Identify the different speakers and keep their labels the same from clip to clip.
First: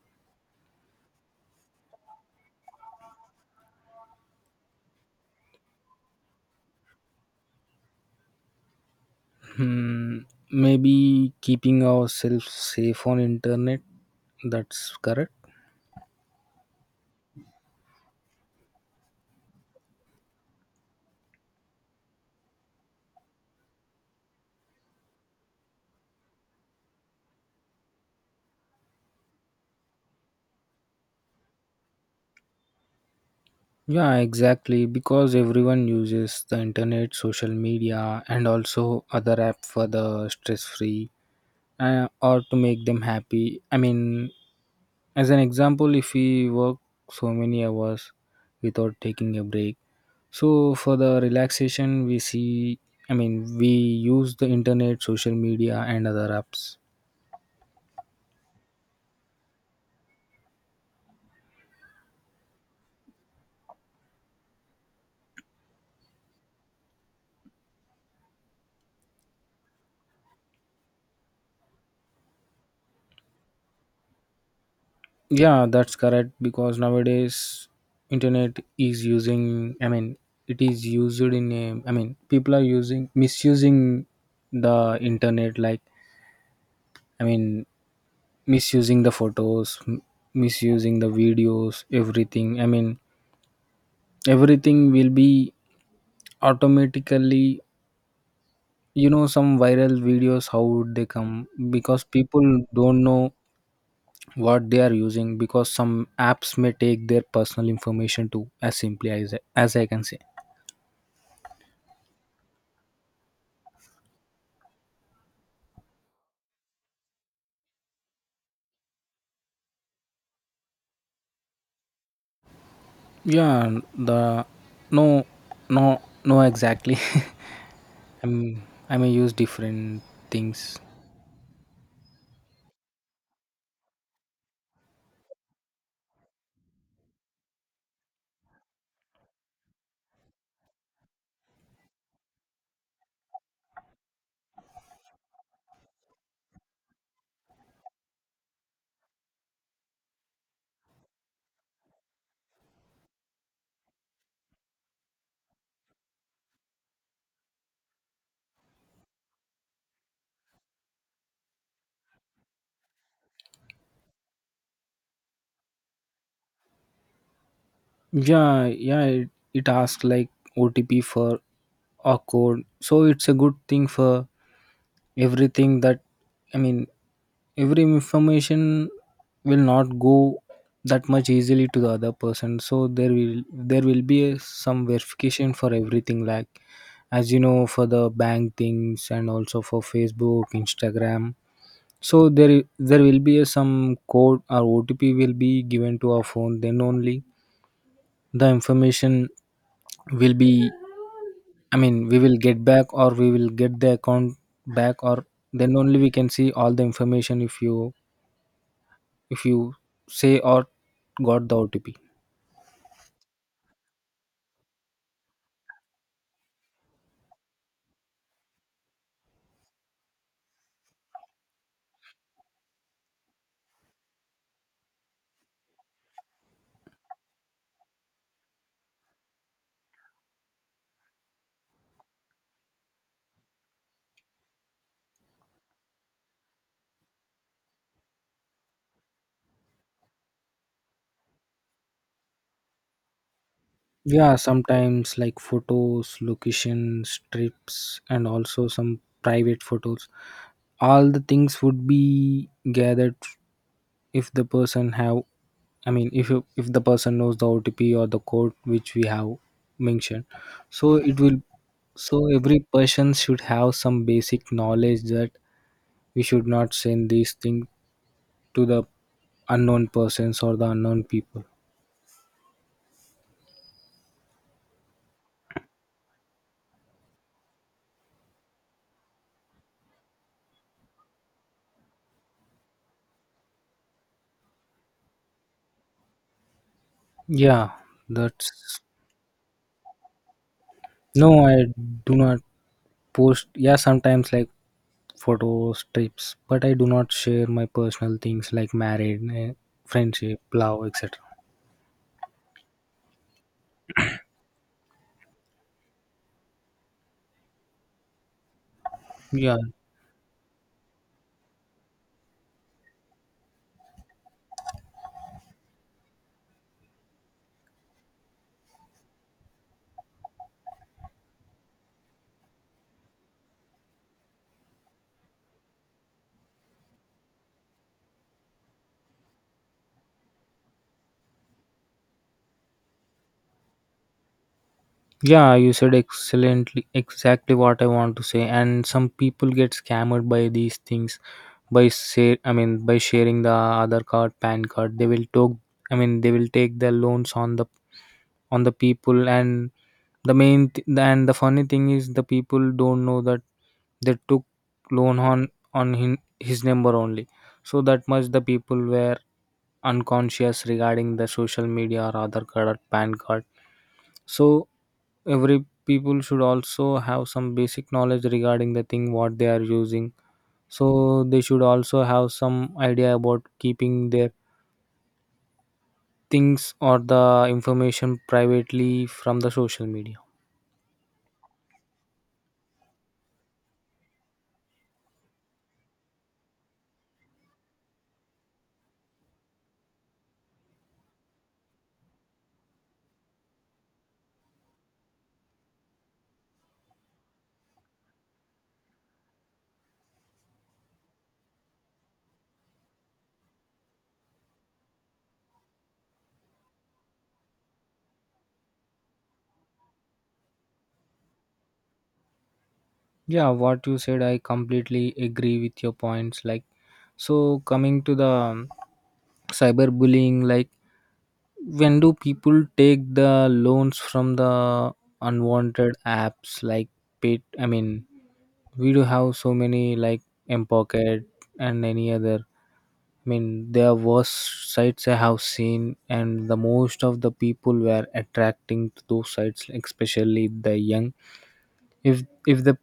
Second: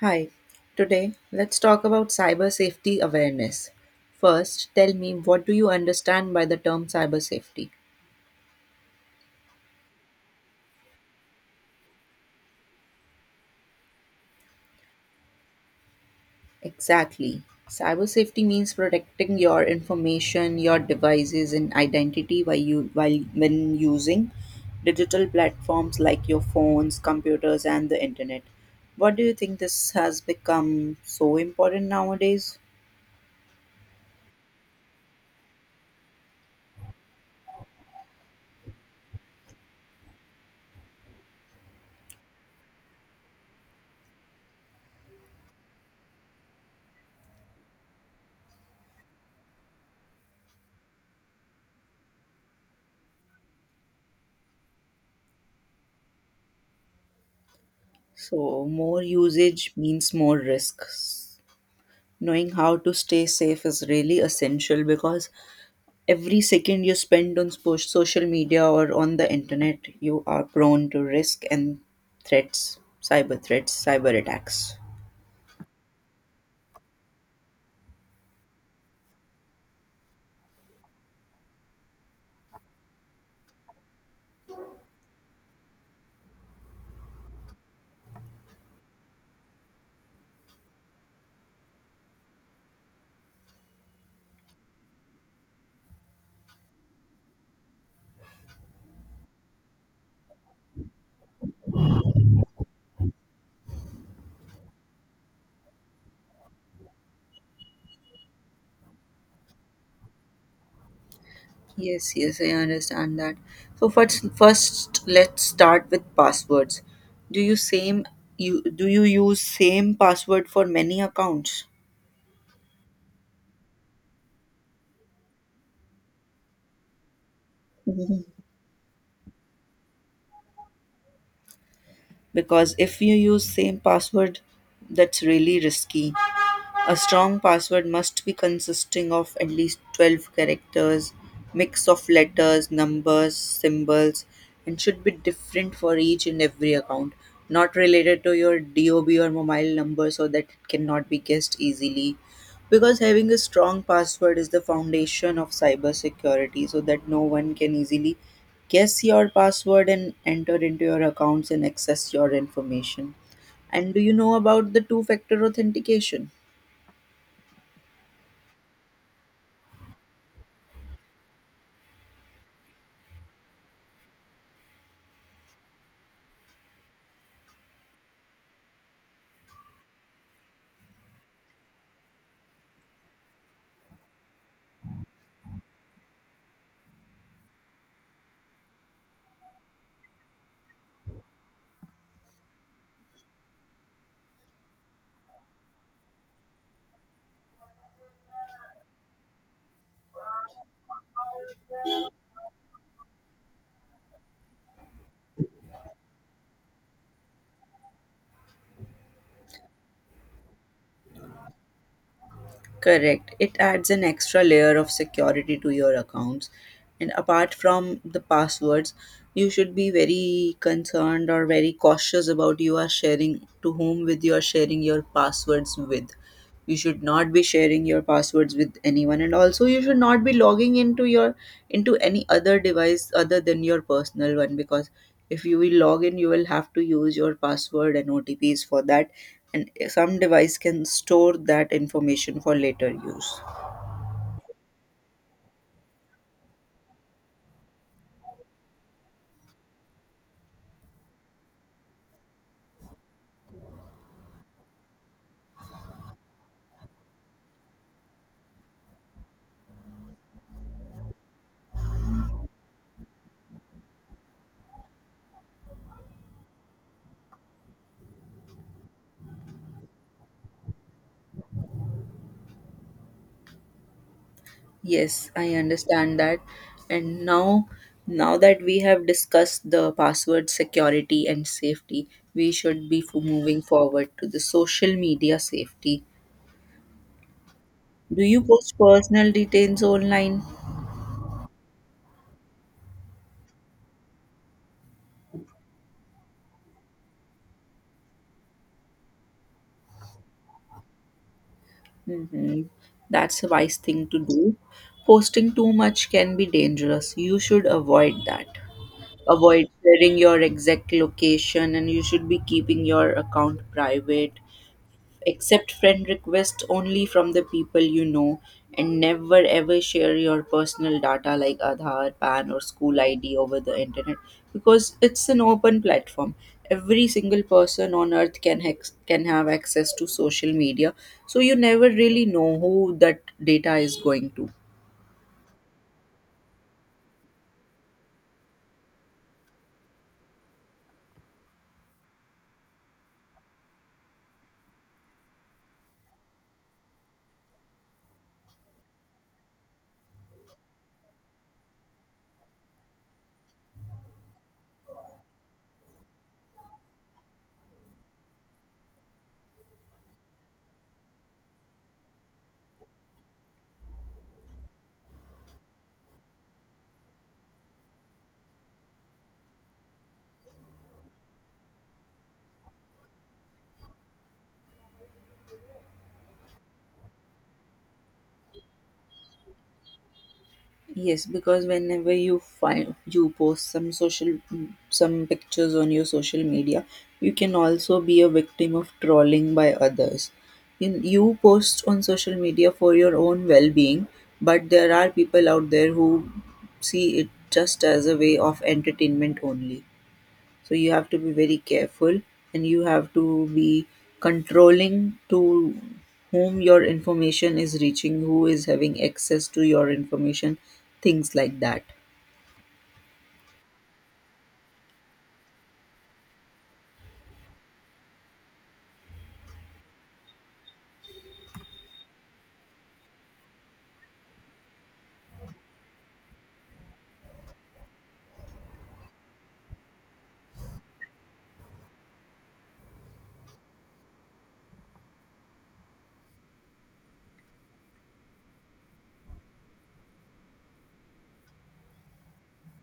Speaker 1: Hi, today let's talk about cyber safety awareness. First, tell me what do you understand by the term cyber safety?
Speaker 2: Hmm, maybe keeping ourselves safe on internet, that's correct.
Speaker 1: Exactly. Cyber safety means protecting your information, your devices and identity while you while when using digital platforms like your phones, computers and the internet. What do you think this has become so important nowadays?
Speaker 2: Yeah, exactly, because everyone uses the internet, social media and also other app for the stress free, or to make them happy. I mean, as an example, if we work so many hours without taking a break, so for the relaxation we see, I mean, we use the internet, social media and other apps.
Speaker 1: So, more usage means more risks. Knowing how to stay safe is really essential because every second you spend on social media or on the internet, you are prone to risk and threats, cyber attacks.
Speaker 2: Yeah, that's correct, because nowadays internet is using, I mean it is used in a, I mean people are using, misusing the internet, like, I mean misusing the photos, misusing the videos, everything, I mean everything will be automatically, you know, some viral videos, how would they come? Because people don't know what they are using, because some apps may take their personal information too, as simply as I can say.
Speaker 1: Yes, yes, I understand that. So first let's start with passwords. Do you same do you use same password for many accounts?
Speaker 2: Yeah, and the, no, no, exactly.
Speaker 1: Mhm.
Speaker 2: I'm, I may use different things.
Speaker 1: Because if you use same password, that's really risky. A strong password must be consisting of at least 12 characters, mix of letters, numbers, symbols, and should be different for each and every account, not related to your DOB or mobile number so that it cannot be guessed easily. Because having a strong password is the foundation of cybersecurity so that no one can easily guess your password and enter into your accounts and access your information. And do you know about the two factor authentication?
Speaker 2: Yeah, it asks like OTP for a code, so it's a good thing for everything, that, I mean, every information will not go that much easily to the other person. So there will be a, some verification for everything, like, as you know, for the bank things and also for Facebook, Instagram. So there will be a, some code or OTP will be given to our phone. Then only the information will be, I mean, we will get back, or we will get the account back, or then only we can see all the information if you say or got the OTP.
Speaker 1: Correct. It adds an extra layer of security to your accounts. And apart from the passwords, you should be very concerned or very cautious about you are sharing your passwords with. You should not be sharing your passwords with anyone and also you should not be logging into your into any other device other than your personal one, because if you will log in, you will have to use your password and otps for that, and some device can store that information for later use.
Speaker 2: Yeah, sometimes like photos, locations, trips, and also some private photos. All the things would be gathered if the person have, I mean, if the person knows the OTP or the code which we have mentioned, so it will. So every person should have some basic knowledge that we should not send these things to the unknown persons or the unknown people.
Speaker 1: Yes, I understand that. And now that we have discussed the password security and safety, we should be moving forward to the social media safety.
Speaker 2: Yeah,
Speaker 1: Do you post
Speaker 2: that's
Speaker 1: personal details online?
Speaker 2: no. I do not post. Yeah, sometimes like photo strips, but I do not share my personal things like married, friendship, love, etc.
Speaker 1: Hmm. That's a wise thing to do. Posting too much can be dangerous. You should avoid that.
Speaker 2: Yeah.
Speaker 1: Avoid sharing your exact location, and you should be keeping your account private, accept friend requests only from the people you know, and never ever share your personal data like aadhaar pan or school id over the internet, because it's an open platform. Every single person on earth can can have access to social media, so you never really know who that data is going to.
Speaker 2: Yeah, you said excellently, exactly what I want to say. And some people get scammed by these things by say, I mean by sharing the other card, PAN card. They will talk, I mean they will take the loans on the people, and the main and the funny thing is the people don't know that they took loan on him, his number only. So that much the people were unconscious regarding the social media or other card or PAN card. So every people should also have some basic knowledge regarding the thing what they are using, so they should also have some idea about keeping their things or the information privately from the social media.
Speaker 1: Yes, because whenever you post some social some pictures on your social media, you can also be a victim of trolling by others. In, you post on social media for your own well-being, but there are people out there who see it just as a way of entertainment only, so you have to be very careful, and you have to be controlling to whom your information is reaching, who is having access to your information, things like that.
Speaker 2: Yeah, what you said, I completely agree with your points, like, so coming to the cyberbullying, like when do people take the loans from the unwanted apps, like pay, I mean we do have so many, like M Pocket and any other. I mean, there were sites I have seen, and the most of the people were attracting to those sites, especially the young. If if the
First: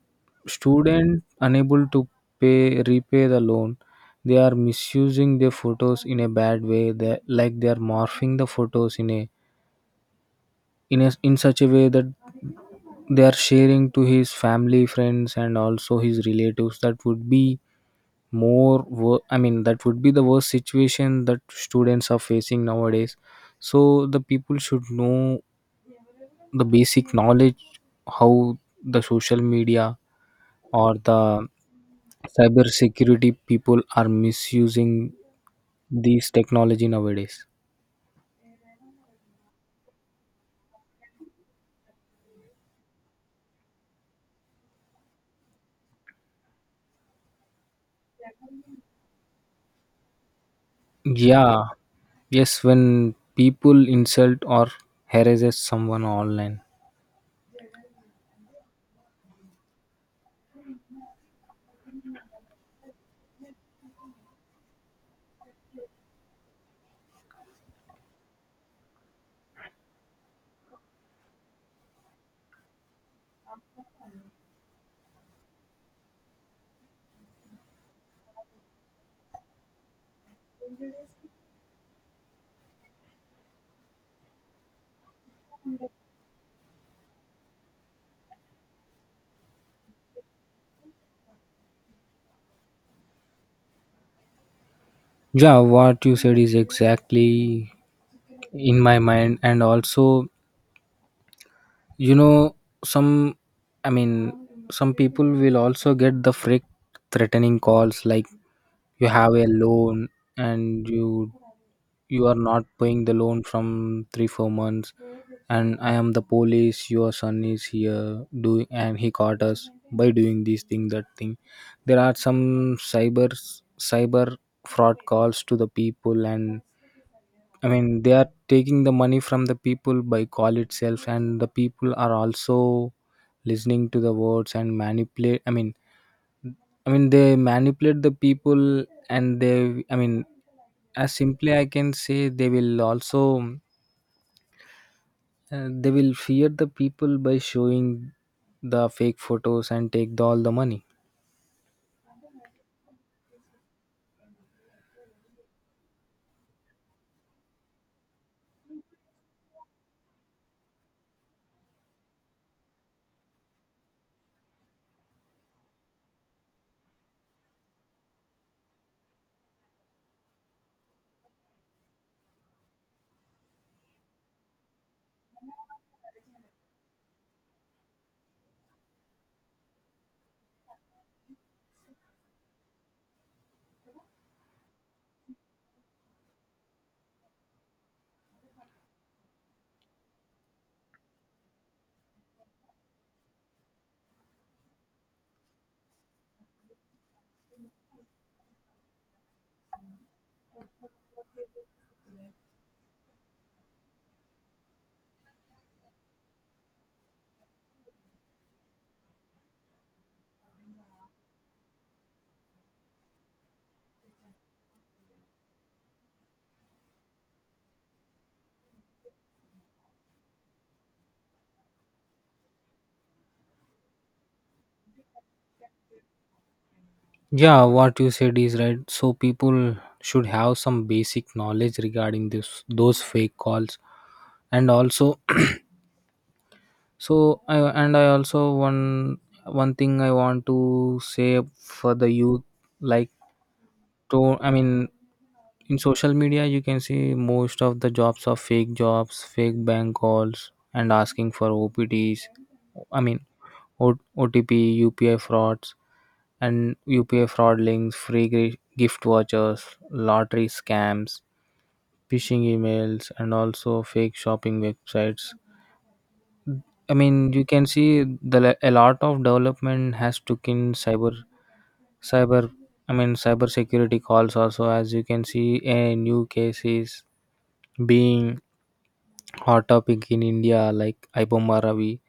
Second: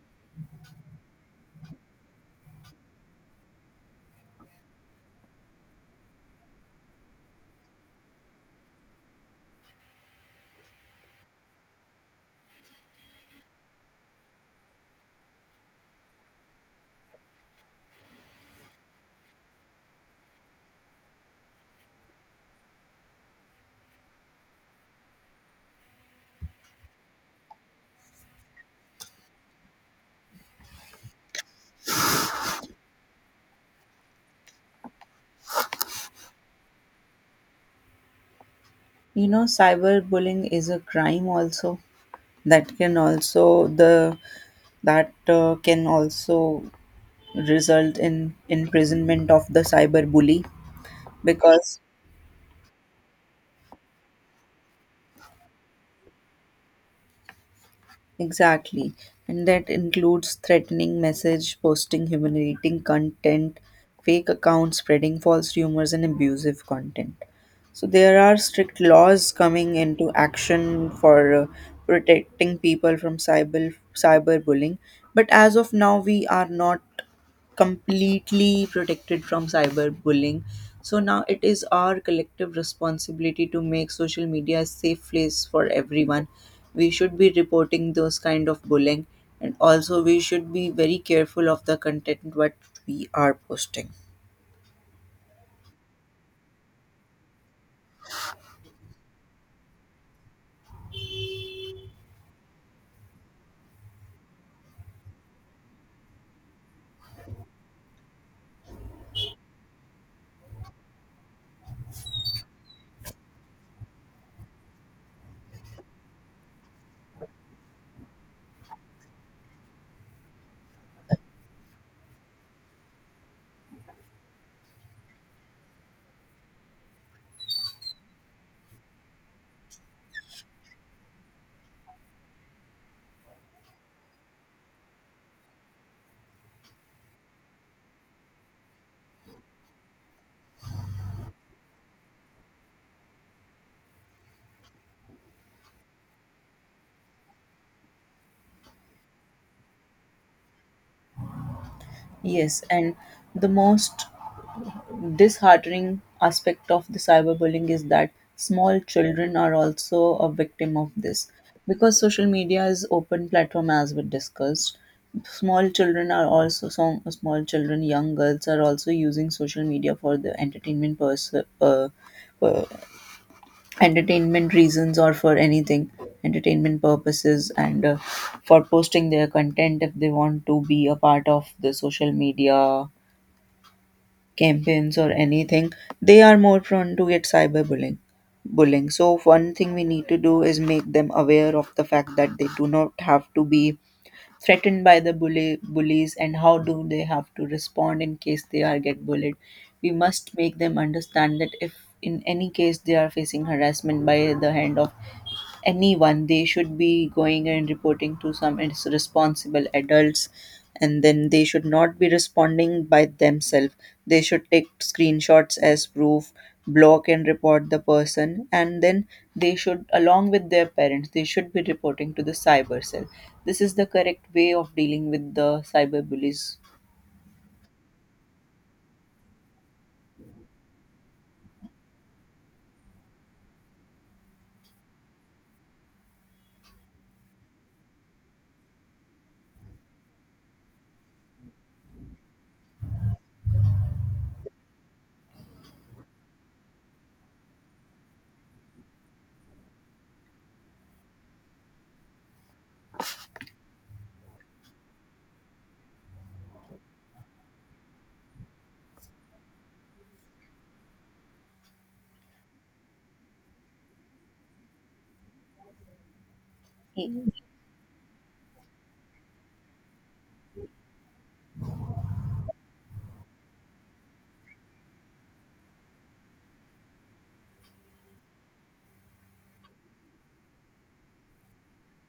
Speaker 2: student unable to pay, repay the loan, they are misusing their photos in a bad way. They, like, they are morphing the photos in a, in a, in such a way that they are sharing to his family, friends and also his relatives. That would be I mean, that would be the worst situation that students are facing nowadays. So the people should know the basic knowledge how the social media or the cyber security people are misusing these technology nowadays.
Speaker 1: You know cyberbullying is a crime also. That can also the that can also result in imprisonment of the cyber bully,
Speaker 2: Yeah.
Speaker 1: because
Speaker 2: Yes, when people insult or harasses someone online.
Speaker 1: exactly. And that includes threatening message, posting humiliating content, fake accounts, spreading false rumors, and abusive content. So there are strict laws coming into action for protecting people from cyberbullying. But as of now, we are not completely protected from cyberbullying. So now it is our collective responsibility to make social media a safe place for everyone. We should be reporting those kind of bullying, and also we should be very careful of the content what we are posting.
Speaker 2: Yeah, what you said is exactly in my mind, and also, you know, some, I mean some people will also get the fake threatening calls, like, you have a loan and you are not paying the loan from 3 or 4 months, and I am the police, your son is here doing, and he caught us by doing this thing, that thing. There are some cyber fraud calls to the people, and, I mean, they are taking the money from the people by call itself, and the people are also listening to the words and manipulate. I mean they manipulate the people, and they, I mean, as simply I can say, they will also they will fear the people by showing the fake photos and take the, all the money.
Speaker 1: Yes, and the most disheartening aspect of the cyberbullying is that small children are also a victim of this, because social media is open platform as we discussed. Small children are also some small children young girls are also using social media for the uh, uh, entertainment reasons, or for anything, entertainment purposes, and for posting their content. If they want to be a part of the social media campaigns or anything, they are more prone to get cyberbullying. Bullying. So one thing we need to do is make them aware of the fact that they do not have to be threatened by the bully bullies, and how do they have to respond in case they are get bullied. We must make them understand that if in any case they are facing harassment by the hand of anyone, they should be going and reporting to some responsible adults, and then they should not be responding by themselves. They should take screenshots as proof, block and report the person, and then they should, along with their parents, they should be reporting to the cyber cell. This is the correct way of dealing with the cyber bullies.
Speaker 2: Yeah, what you said is right. So people should have some basic knowledge regarding this, those fake calls, and also. So I, and I also one thing I want to say for the youth, like, to, I mean, in social media you can see most of the jobs are fake jobs, fake bank calls and asking for OPTs. I mean, OTP, UPI frauds and UPI fraud links, free gift vouchers, lottery scams, phishing emails and also fake shopping websites. I mean, you can see the a lot of development has took in cyber. I mean, cyber security calls also. As you can see, a new case is being hot topic in India, like Ibomma Ravi.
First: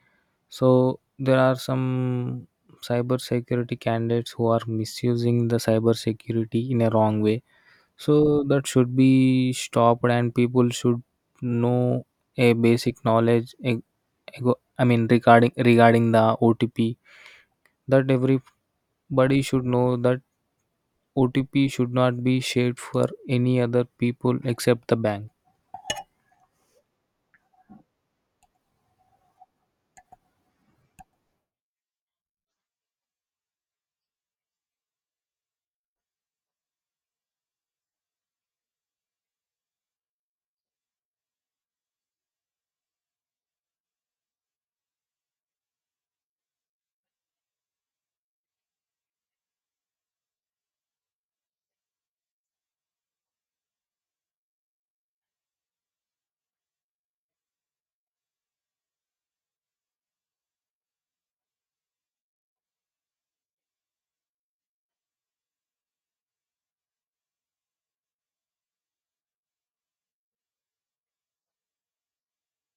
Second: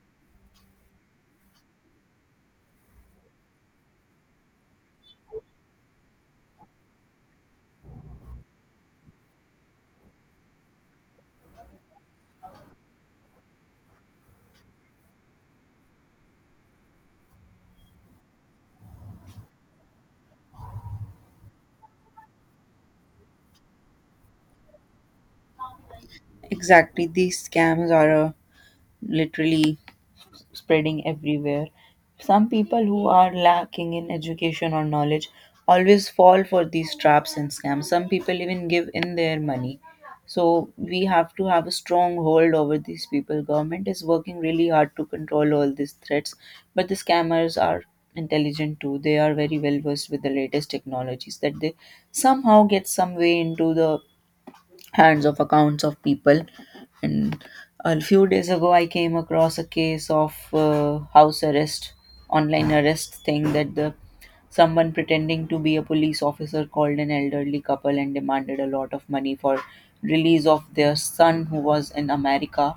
Speaker 2: So there are some cyber security candidates who are misusing the cyber security in a wrong way, so that should be stopped, and people should know a basic knowledge. I mean, regarding the OTP, that everybody should know that OTP should not be shared for any other people except the bank.
Speaker 1: Exactly, these scams are a literally spreading everywhere. Some people who are lacking in education or knowledge always fall for these traps and scams. Some people even give in their money. So we have to have a strong hold over these people. Government is working really hard to control all these threats, but the scammers are intelligent too. They are very well versed with the latest technologies that they somehow get some way into the hands of accounts of people. And a few days ago I came across a case of house arrest, online arrest thing, that the someone pretending to be a police officer called an elderly couple and demanded a lot of money for release of their son who was in America,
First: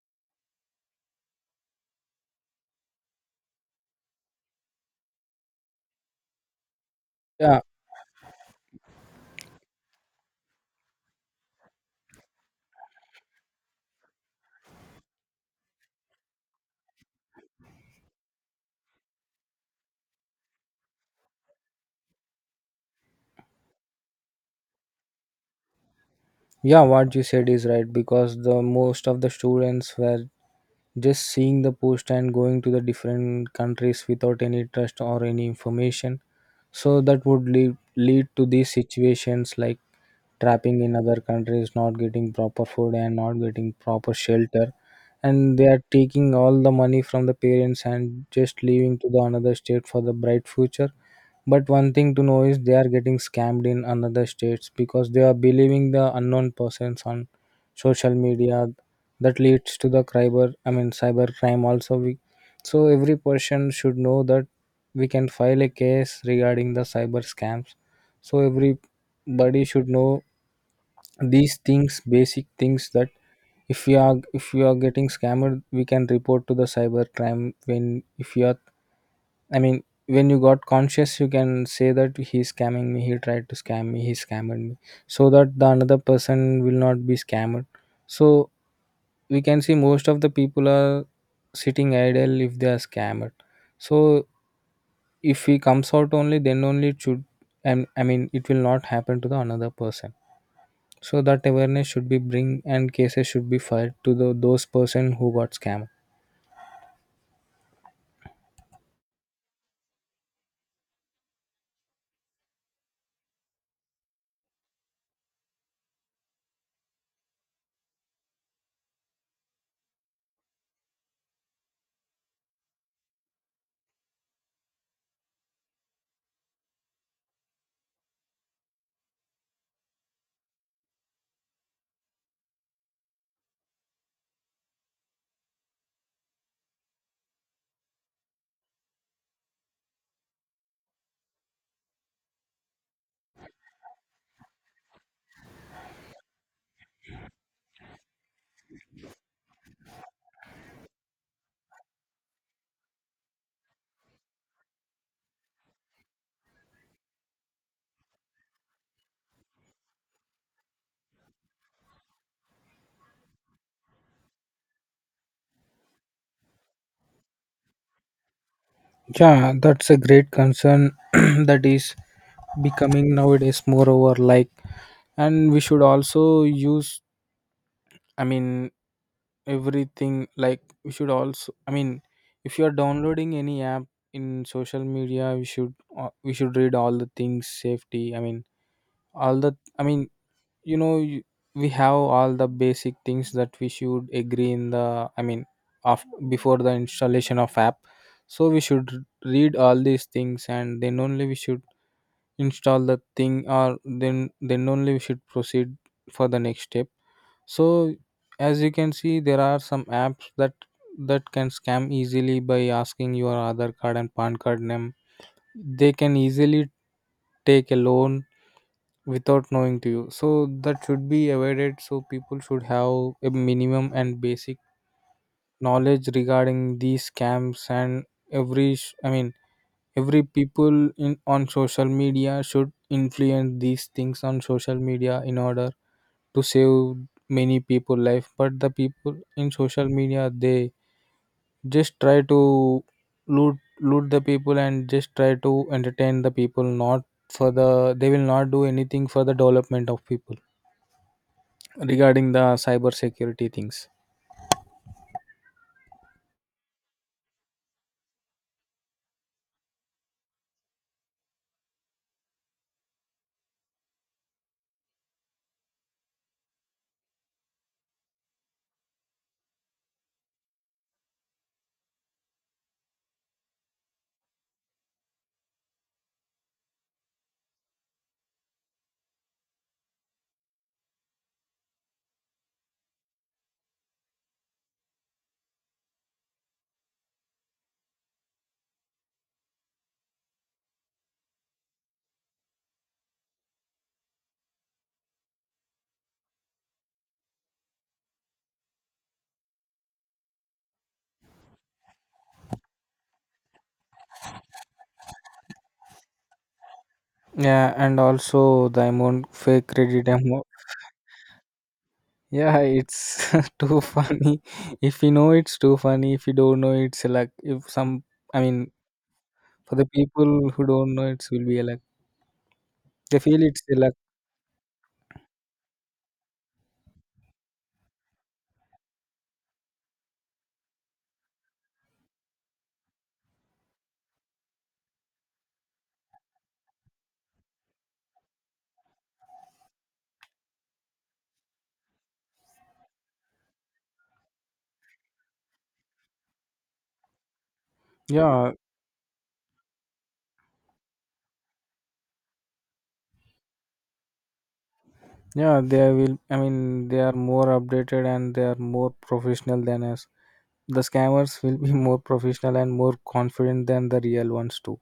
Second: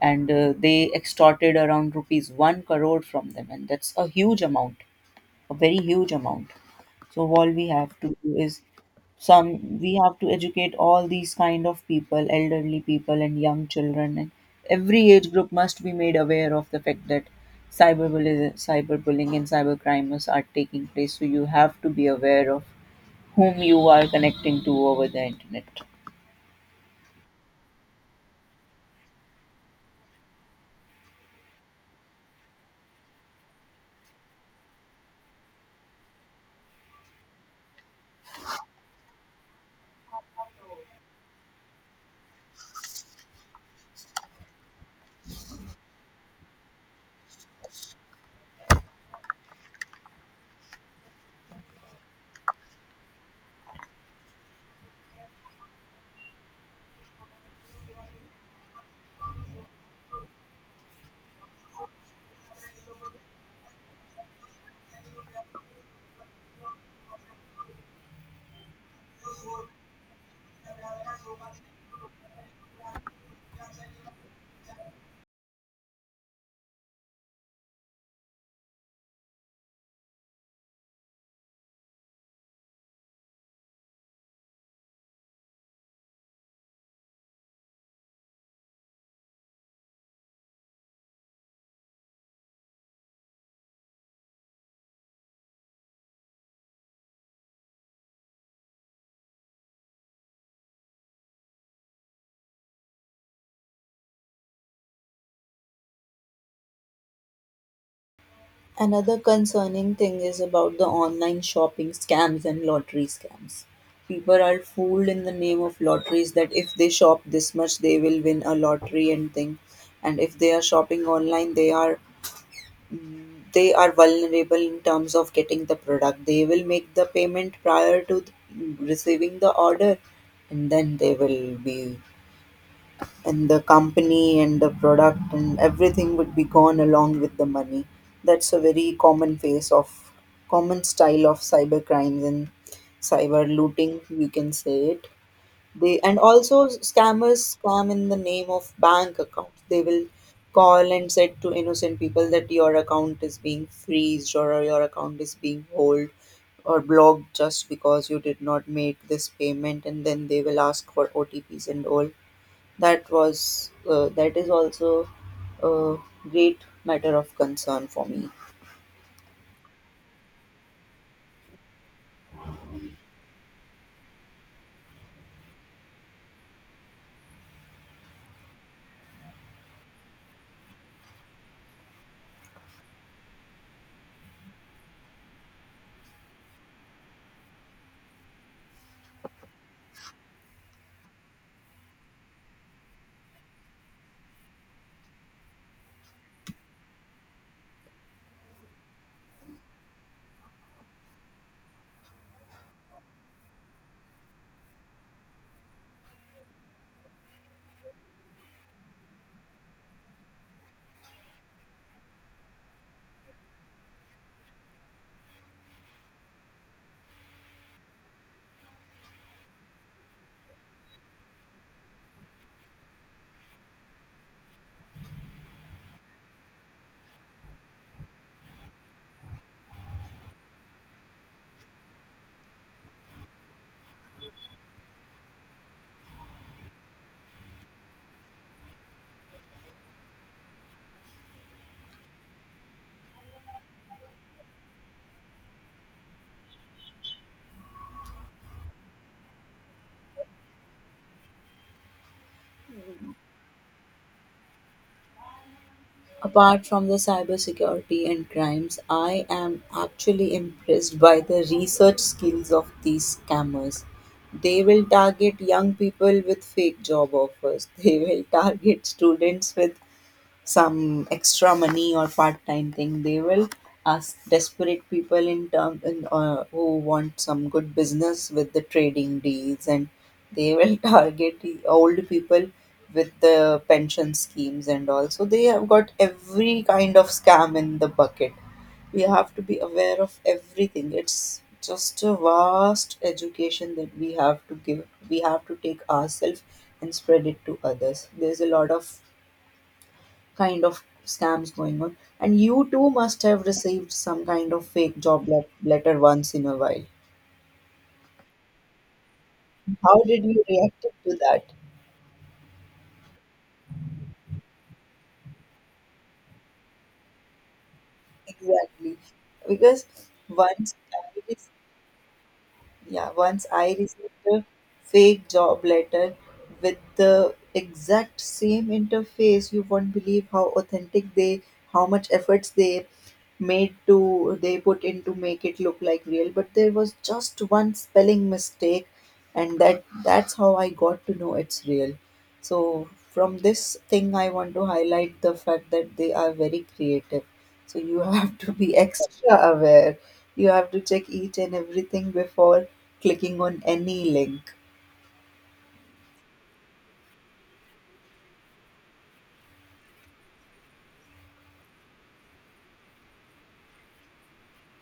Speaker 1: and they extorted around rupees 1 crore from them, and that's a huge amount, a very huge amount. So all
Speaker 2: Yeah.
Speaker 1: we have to do is some we have to educate all these kind of people, elderly people and young children, and every age group must be made aware of the fact that cyberbullying and cybercrime are taking place. So you have to be aware of whom you are connecting to over the internet.
Speaker 2: Yeah, what you said is right, because the most of the students were just seeing the post and going to the different countries without any trust or any information. So that would lead to these situations like trapping in other countries, not getting proper food and not getting proper shelter. And they are taking all the money from the parents and just leaving to the another state for the bright future. But one thing to know is they are getting scammed in another states, because they are believing the unknown persons on social media. That leads to the cyber, I mean cyber crime also, we, so every person should know that we can file a case regarding the cyber scams. So everybody should know these things, basic things, that if we are getting scammed, we can report to the cyber crime when, if you are, I mean when you got conscious, you can say that he's scamming me, he tried to scam me, he scammed me, so that the another person will not be scammed. So we can see most of the people are sitting idle if they are scammed. So if he comes out only, then only it should, and, I mean, it will not happen to the another person. So that awareness should be bring and cases should be filed to the, those person who got scammed.
Speaker 1: Another concerning thing is about the online shopping scams and lottery scams. People are fooled in the name of lotteries that if they shop this much, they will win a lottery and thing. And if they are shopping online, they are vulnerable in terms of getting the product. They will make the payment prior to receiving the order, and then they will be, and the company and the product and everything would be gone along with the money. That's a very common face of, common style of cyber crimes and cyber looting, you can say it. They, and also scammers scam in the name of bank accounts. They will call and said to innocent people that your account is being freezed, or your account is being hold or blocked just because you did not make this payment, and then they will ask for OTPs and all. That is also a great matter of concern for me.
Speaker 2: Yeah, that's a great concern. That is becoming nowadays moreover, like, and we should also use, I mean everything, like we should also, I mean, if you are downloading any app in social media, we should read all the things, safety, I mean all the, I mean, you know, you, we have all the basic things that we should agree in the, I mean, of before the installation of app. So we should read all these things, and then only we should install the thing, or then only we should proceed for the next step. So as you can see, there are some apps that that can scam easily by asking your other card and pan card name. They can easily take a loan without knowing to you, so that should be avoided. So people should have a minimum and basic knowledge regarding these scams, and I mean every people in on social media should influence these things on social media in order to save many people life. But the people in social media, they just try to loot the people and just try to entertain the people, not for the, they will not do anything for the development of people regarding the cyber security things.
Speaker 1: Apart from the cybersecurity and crimes, I am actually impressed by the research skills of these scammers. They will target young people with fake job offers. They will target students with some extra money or part-time thing. They will ask desperate people who want some good business with the trading deals, and they will target the old people with the pension schemes and all. So they have got every kind of scam in the bucket. We have to be aware of everything. It's just a vast education that we have to give, we have to take ourselves and spread it to others. There's a lot of kind of scams going on. And you too must have received some kind of fake job letter once in a while.
Speaker 2: Yeah, and also the amount, fake
Speaker 1: How
Speaker 2: credit
Speaker 1: did you
Speaker 2: amount.
Speaker 1: react to that?
Speaker 2: Yeah, it's too funny. If you know, it's too funny. If you don't know, it's a luck. If some. I mean,
Speaker 1: Exactly.
Speaker 2: for
Speaker 1: Because
Speaker 2: the people who
Speaker 1: once
Speaker 2: don't know,
Speaker 1: it
Speaker 2: it will
Speaker 1: is
Speaker 2: be a luck.
Speaker 1: yeah,
Speaker 2: They feel
Speaker 1: once
Speaker 2: it's a
Speaker 1: I
Speaker 2: luck.
Speaker 1: received a fake job letter with the exact same interface. You won't believe how authentic how much efforts they made to, they put in to make it look like real. But there was just one spelling mistake, and that's how I got to know it's real. So from this thing, I want to highlight the fact that they are very creative. So you have to
Speaker 2: Yeah,
Speaker 1: be extra aware. You have to check each and everything before clicking on any link.
Speaker 2: yeah. They will, I mean, they are more updated and they are more professional than us. The scammers will be more professional and more confident than the real ones too.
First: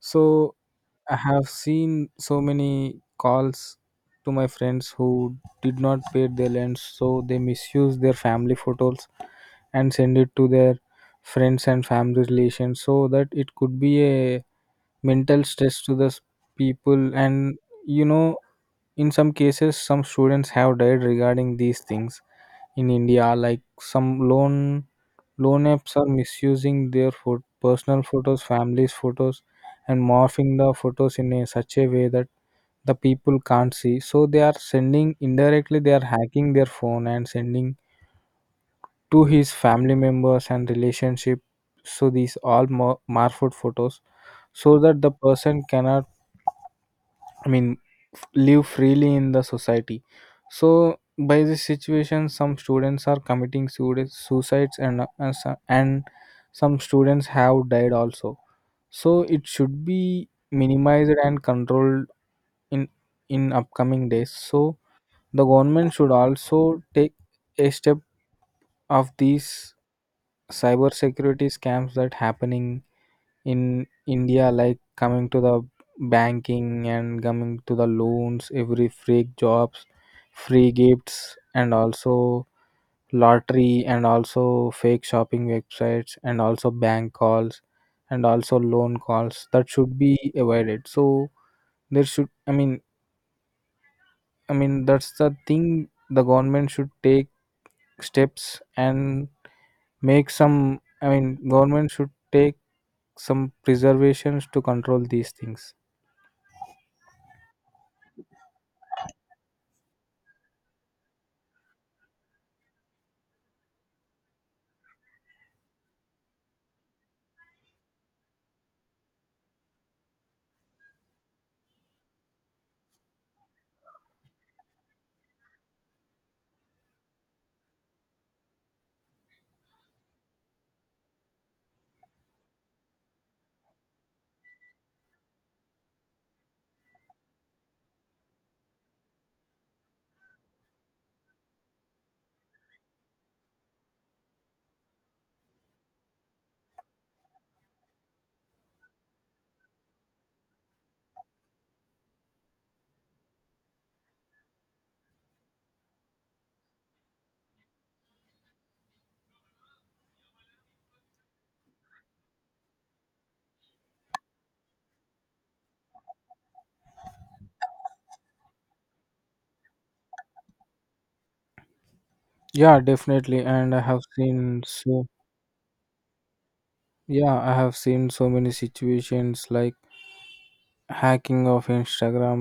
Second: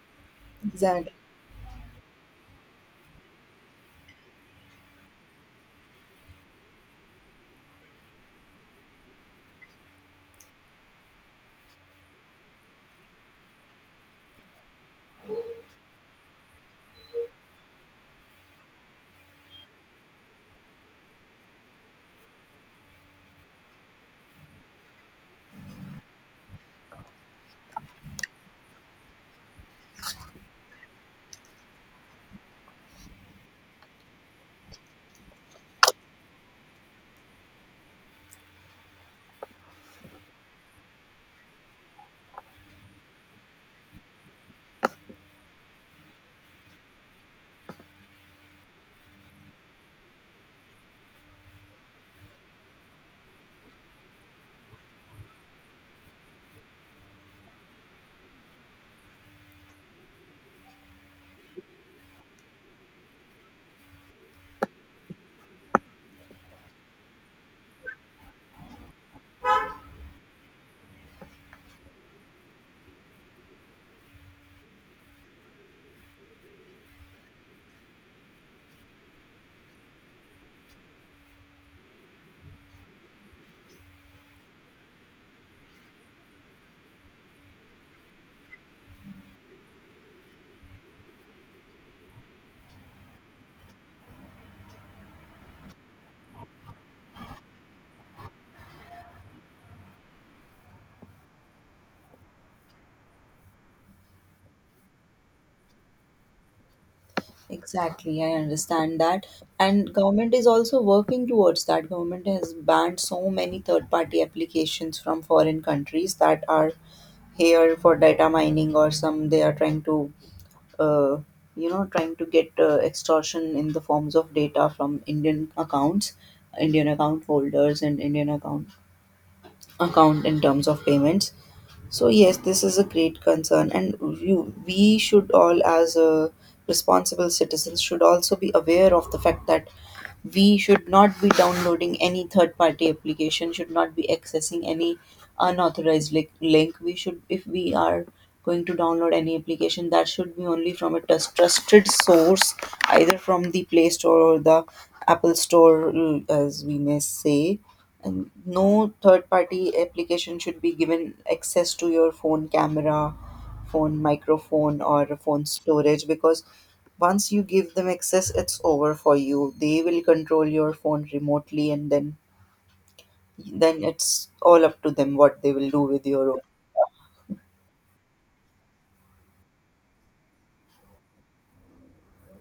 Speaker 2: So
Speaker 1: Exactly.
Speaker 2: I have seen so many calls to my friends who did not pay their loans, so they misuse their family photos and send it to their friends and family relations, so that it could be a mental stress to the people. And you know, in some cases, some students have died regarding these things in India, like some loan apps are misusing their personal photos, families' photos, and morphing the photos in a such a way that the people can't see, so they are sending indirectly, they are hacking their phone and sending to his family members and relationship, so these all marford photos so that the person cannot i mean live freely in the society. So by this situation some students are committing suicides and and some students have died also. So it should be minimized and controlled in in upcoming days. So the government should also take a step of these cybersecurity scams that happening in India, like coming to the banking and coming to the loans, every fake jobs, free gifts, and also lottery and also fake shopping websites and also bank calls and also loan calls that should be avoided. So there should, I mean, that's the thing, the government should take steps and make some, I mean, government should take some preservations to control these things.
Speaker 1: Exactly, I understand that. And government is also working towards that. Government has banned so many third-party applications from foreign countries that are here for data mining, or some they are trying to uh, you know, trying to get extortion in the forms of data from Indian accounts, Indian account holders and Indian account in terms of payments. So yes, this is a great concern, and we should all, as a responsible citizens, should also be aware of the fact that we should not be downloading any third-party application, should not be accessing any unauthorized link. We should, if we are going to download any application, that should be only from a trusted source, either from the Play Store or the Apple Store, mm, as we may say. And no third party application should be given access to your phone camera, phone microphone or phone storage, because once you give them access, it's over for you. They will control your phone remotely, and
Speaker 2: Yeah, definitely, and I
Speaker 1: then
Speaker 2: have
Speaker 1: it's
Speaker 2: seen,
Speaker 1: all up to
Speaker 2: so
Speaker 1: them what they will do with your own.
Speaker 2: yeah, I have seen so many situations like hacking of Instagram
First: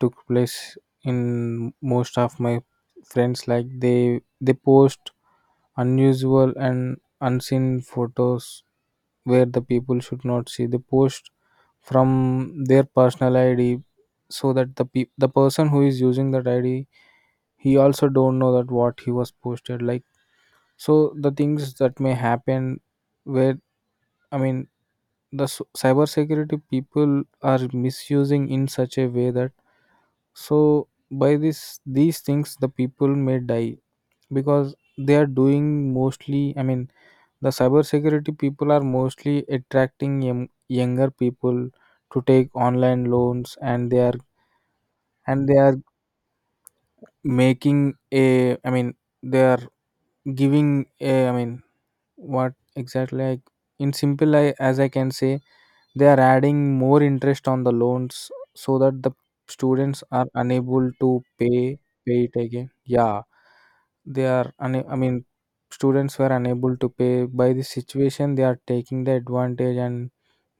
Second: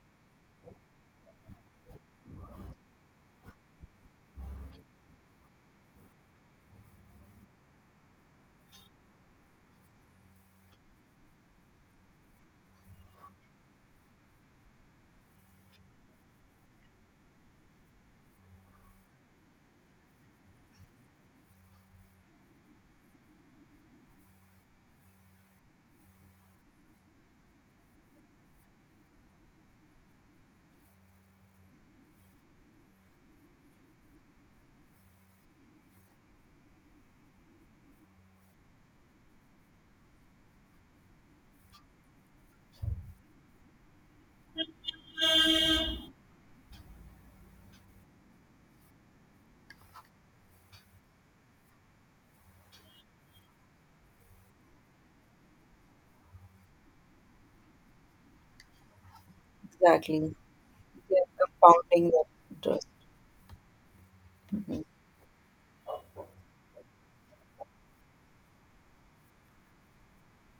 Speaker 2: took place in most of my friends, like they post unusual and unseen photos where the people should not see. They post from their personal ID so that the person who is using that ID, he also don't know that what he was posted, like. So the things that may happen where, I mean, the cybersecurity people are misusing in such a way that, so by this these things the people may die because they are doing mostly, I mean, the cybersecurity people are mostly attracting young, younger people to take online loans, and they are making a, I mean, they are giving a, I mean, what exactly I, in simple I, as I can say, they are adding more interest on the loans so that the students are
Speaker 1: Exactly.
Speaker 2: unable to
Speaker 1: They're
Speaker 2: pay
Speaker 1: compounding
Speaker 2: pay
Speaker 1: that
Speaker 2: it again.
Speaker 1: interest.
Speaker 2: Yeah, they are. I mean, students were unable to pay. By this situation, they are taking the advantage and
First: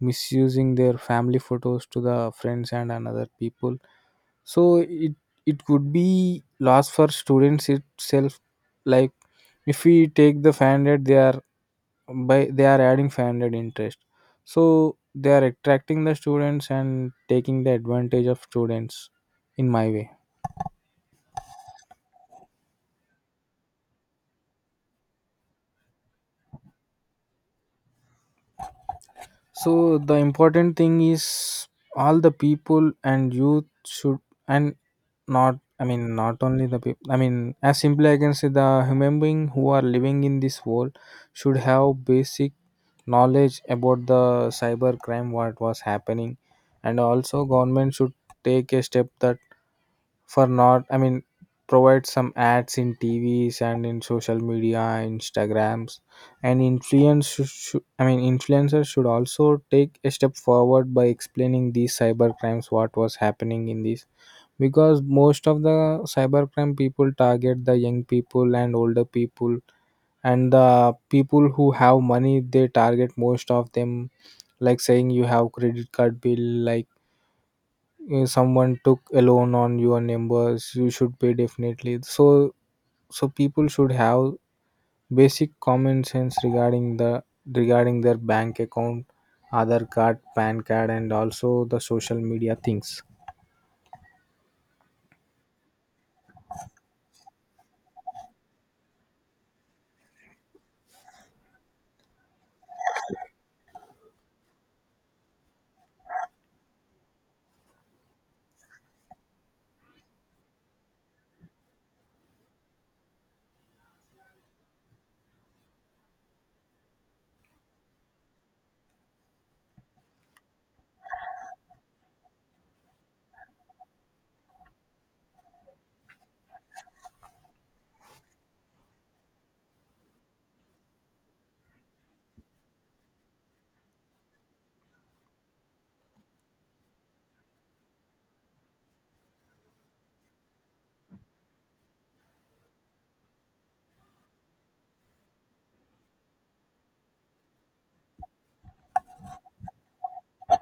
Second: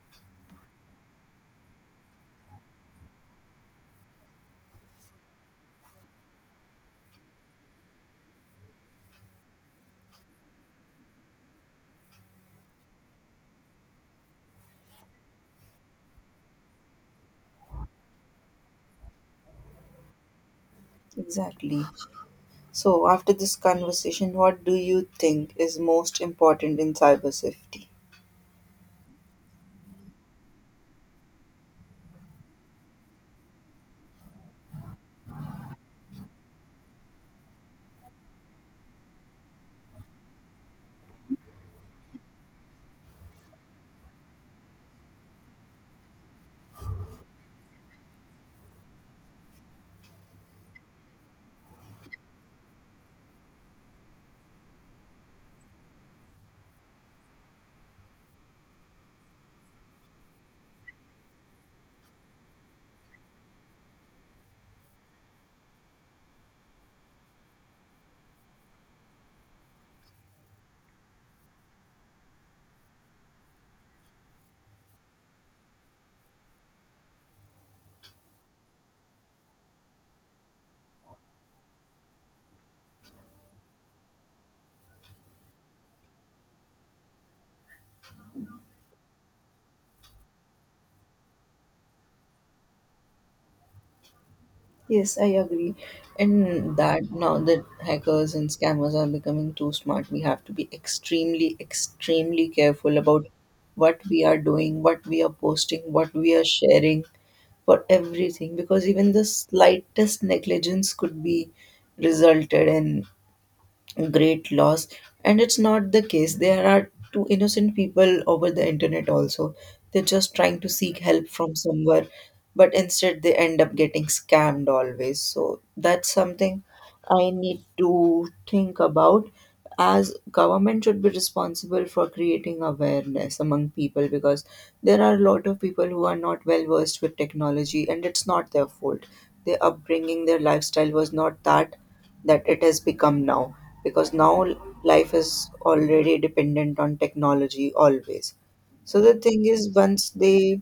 Speaker 2: misusing their family photos to the friends and another people. So it could be loss for students itself. Like if we take the 500, they are, by they are adding 500 interest, so they are attracting the students and taking the advantage of students, in my way.
Speaker 1: Exactly. So after this conversation, what do you think is most important in cyber safety?
Speaker 2: So the important thing is all the people and youth should, and not, I mean, not only the people, I mean, as simply I can say, the human being who are living in this world should have basic knowledge about the cyber crime what was happening. And also government should take a step that for not, I mean, provide some ads in TVs and in social media Instagrams, and influencers should also take a step forward by explaining these cyber crimes what was happening in this, because most of the cybercrime people target the young people and older people, and the people who have money, they target most of them, like saying you have credit card bill, like if someone took a loan on your numbers, you should pay definitely. So so people should have basic common sense regarding the, regarding their bank account, other card, pan card, and also the social media things.
Speaker 1: Yes, I agree. And that now that hackers and scammers are becoming too smart, we have to be extremely, extremely careful about what we are doing, what we are posting, what we are sharing, for everything, because even the slightest negligence could be resulted in great loss. And it's not the case. There are two innocent people over the internet also. They're just trying to seek help from somewhere, but instead they end up getting scammed always. So that's something I need to think about. As government should be responsible for creating awareness among people, because there are a lot of people who are not well versed with technology, and it's not their fault. Their upbringing, their lifestyle was not that it has become now. Because now life is already dependent on technology always. So the thing is, once they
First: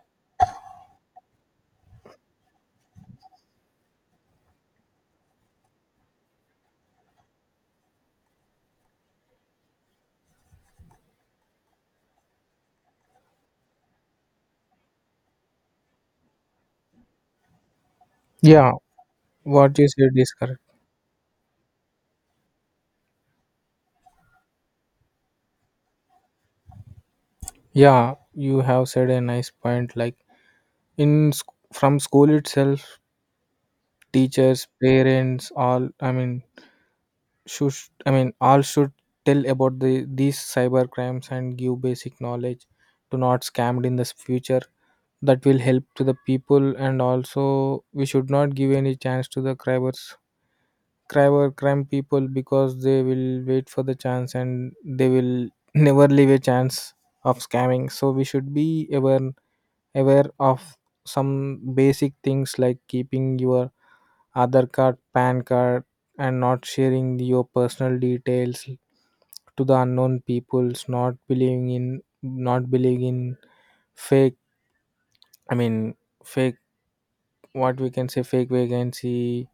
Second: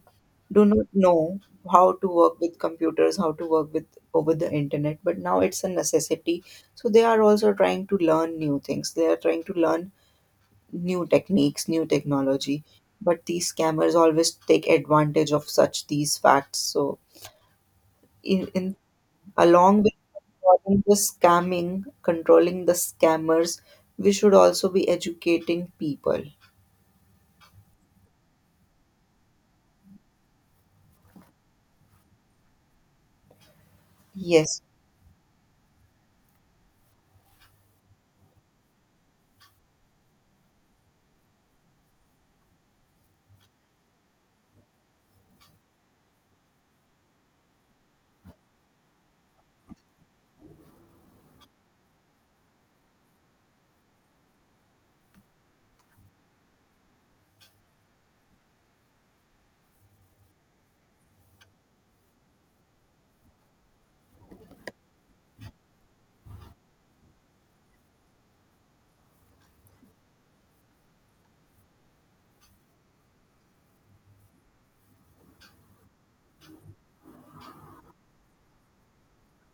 Speaker 1: do not know how to work with computers, how to work with over the internet, but now it's a necessity. So they are also trying to learn new things, they are trying to learn new techniques, new technology, but these scammers always take advantage of such these facts. So
Speaker 2: Yeah,
Speaker 1: in
Speaker 2: what
Speaker 1: along
Speaker 2: you
Speaker 1: with
Speaker 2: said is correct.
Speaker 1: controlling the scamming controlling the scammers, we should also be educating people.
Speaker 2: Yeah, you have said a nice point, like in from school itself,
Speaker 1: Yes.
Speaker 2: teachers, parents, all, I mean, should, I mean, all should tell about the these cyber crimes and give basic knowledge to not scammed in the future. That will help to the people. And also we should not give any chance to the cyber crime people, because they will wait for the chance and they will never leave a chance of scamming. So we should be aware, aware of some basic things like keeping your other card, pan card, and not sharing your personal details to the unknown peoples, not believing in fake, i mean fake, what we can say, fake vacancy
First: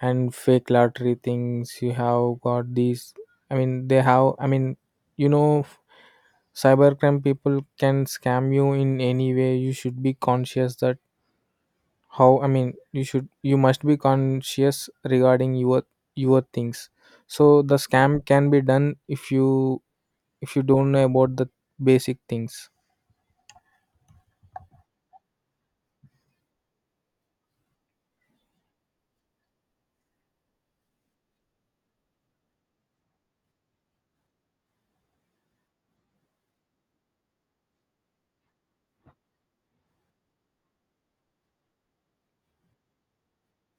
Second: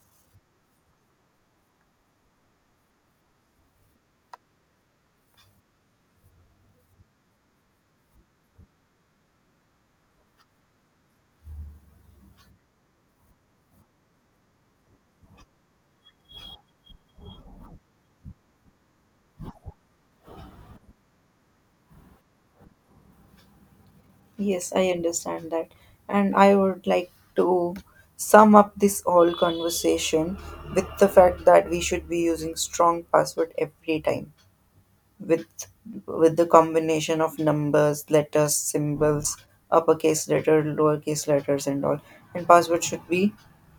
Speaker 2: and fake lottery things, you have got these, I mean, they have, I mean, you know cybercrime people can scam you in any way. You should be conscious that how, I mean, you should, you must be conscious regarding your things. So the scam can be done if you, if you don't know about the basic things.
Speaker 1: Yes, I understand that. And I would like to sum up this whole conversation with the fact that we should be using strong password every time with with the combination of numbers, letters, symbols, uppercase letter, lowercase letters and all. And password should be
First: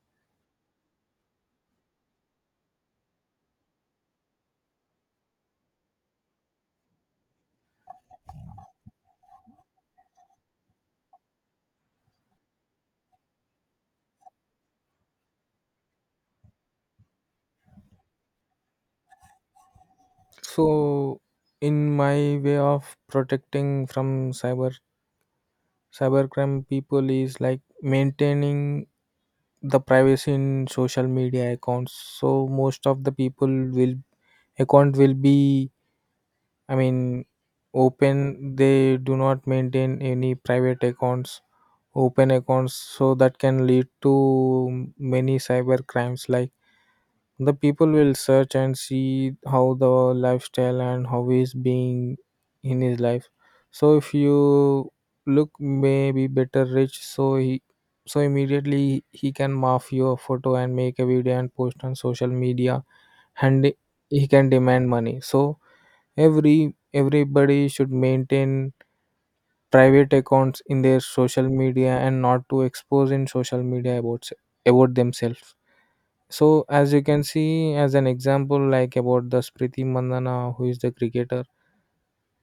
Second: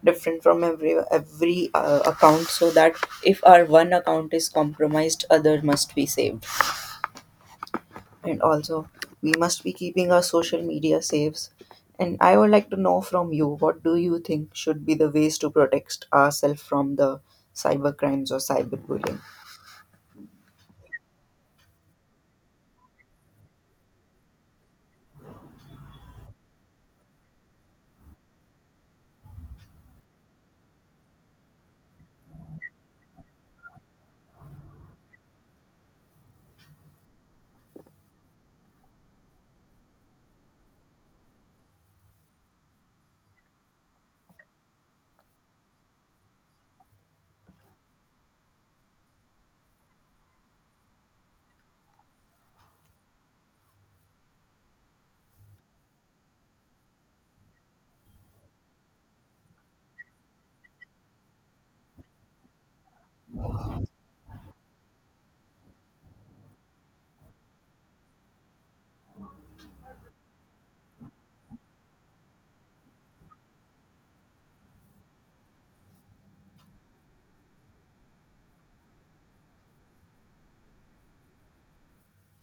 Speaker 1: different from every account, so that if our one account is compromised, other must be saved, and also we must be keeping our social media safe. And I would like to know from you, what do you think should be the ways to protect ourselves from the cyber crimes or cyberbullying?
Speaker 2: So, in my way of protecting from cybercrime people is like maintaining the privacy in social media accounts. So most of the people will, account will be, I mean, open. They do not maintain any private accounts, open accounts. So that can lead to many cyber crimes, like the people will search and see how the lifestyle and how he's being in his life. So if you look maybe better rich, so he, so immediately he can mark your photo and make a video and post on social media, and he can demand money. So everybody should maintain private accounts in their social media and not to expose in social media about themselves. So as you can see, as an example, like about the Spriti Mandana, who is the cricketer.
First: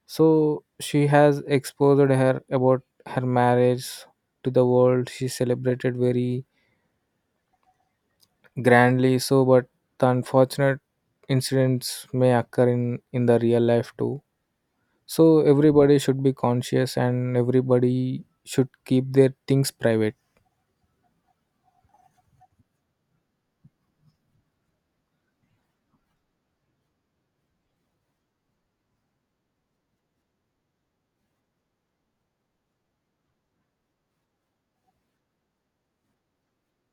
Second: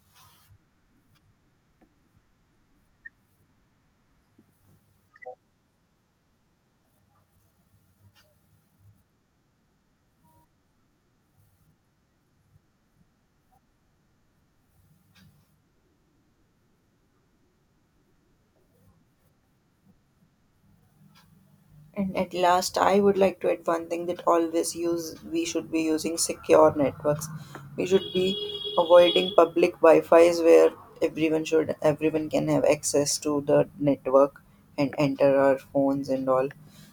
Speaker 2: So she has exposed her about her marriage to the world. She celebrated very grandly. So, but the unfortunate incidents may occur in the real life too. So everybody should be conscious and everybody should keep their things private.
Speaker 1: And at last, I would like to add one thing, that always use we should be using secure networks. We should be avoiding public Wi-Fi's where everyone can have access to the network and enter our phones and all.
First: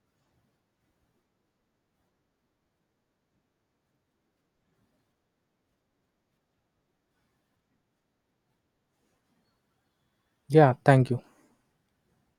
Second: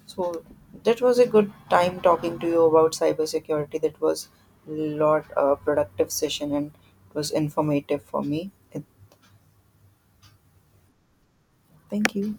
Speaker 1: So that was a good time talking to you about cybersecurity. That was a lot productive session, and it was informative for me. And
Speaker 2: Yeah, thank you.
Speaker 1: thank you.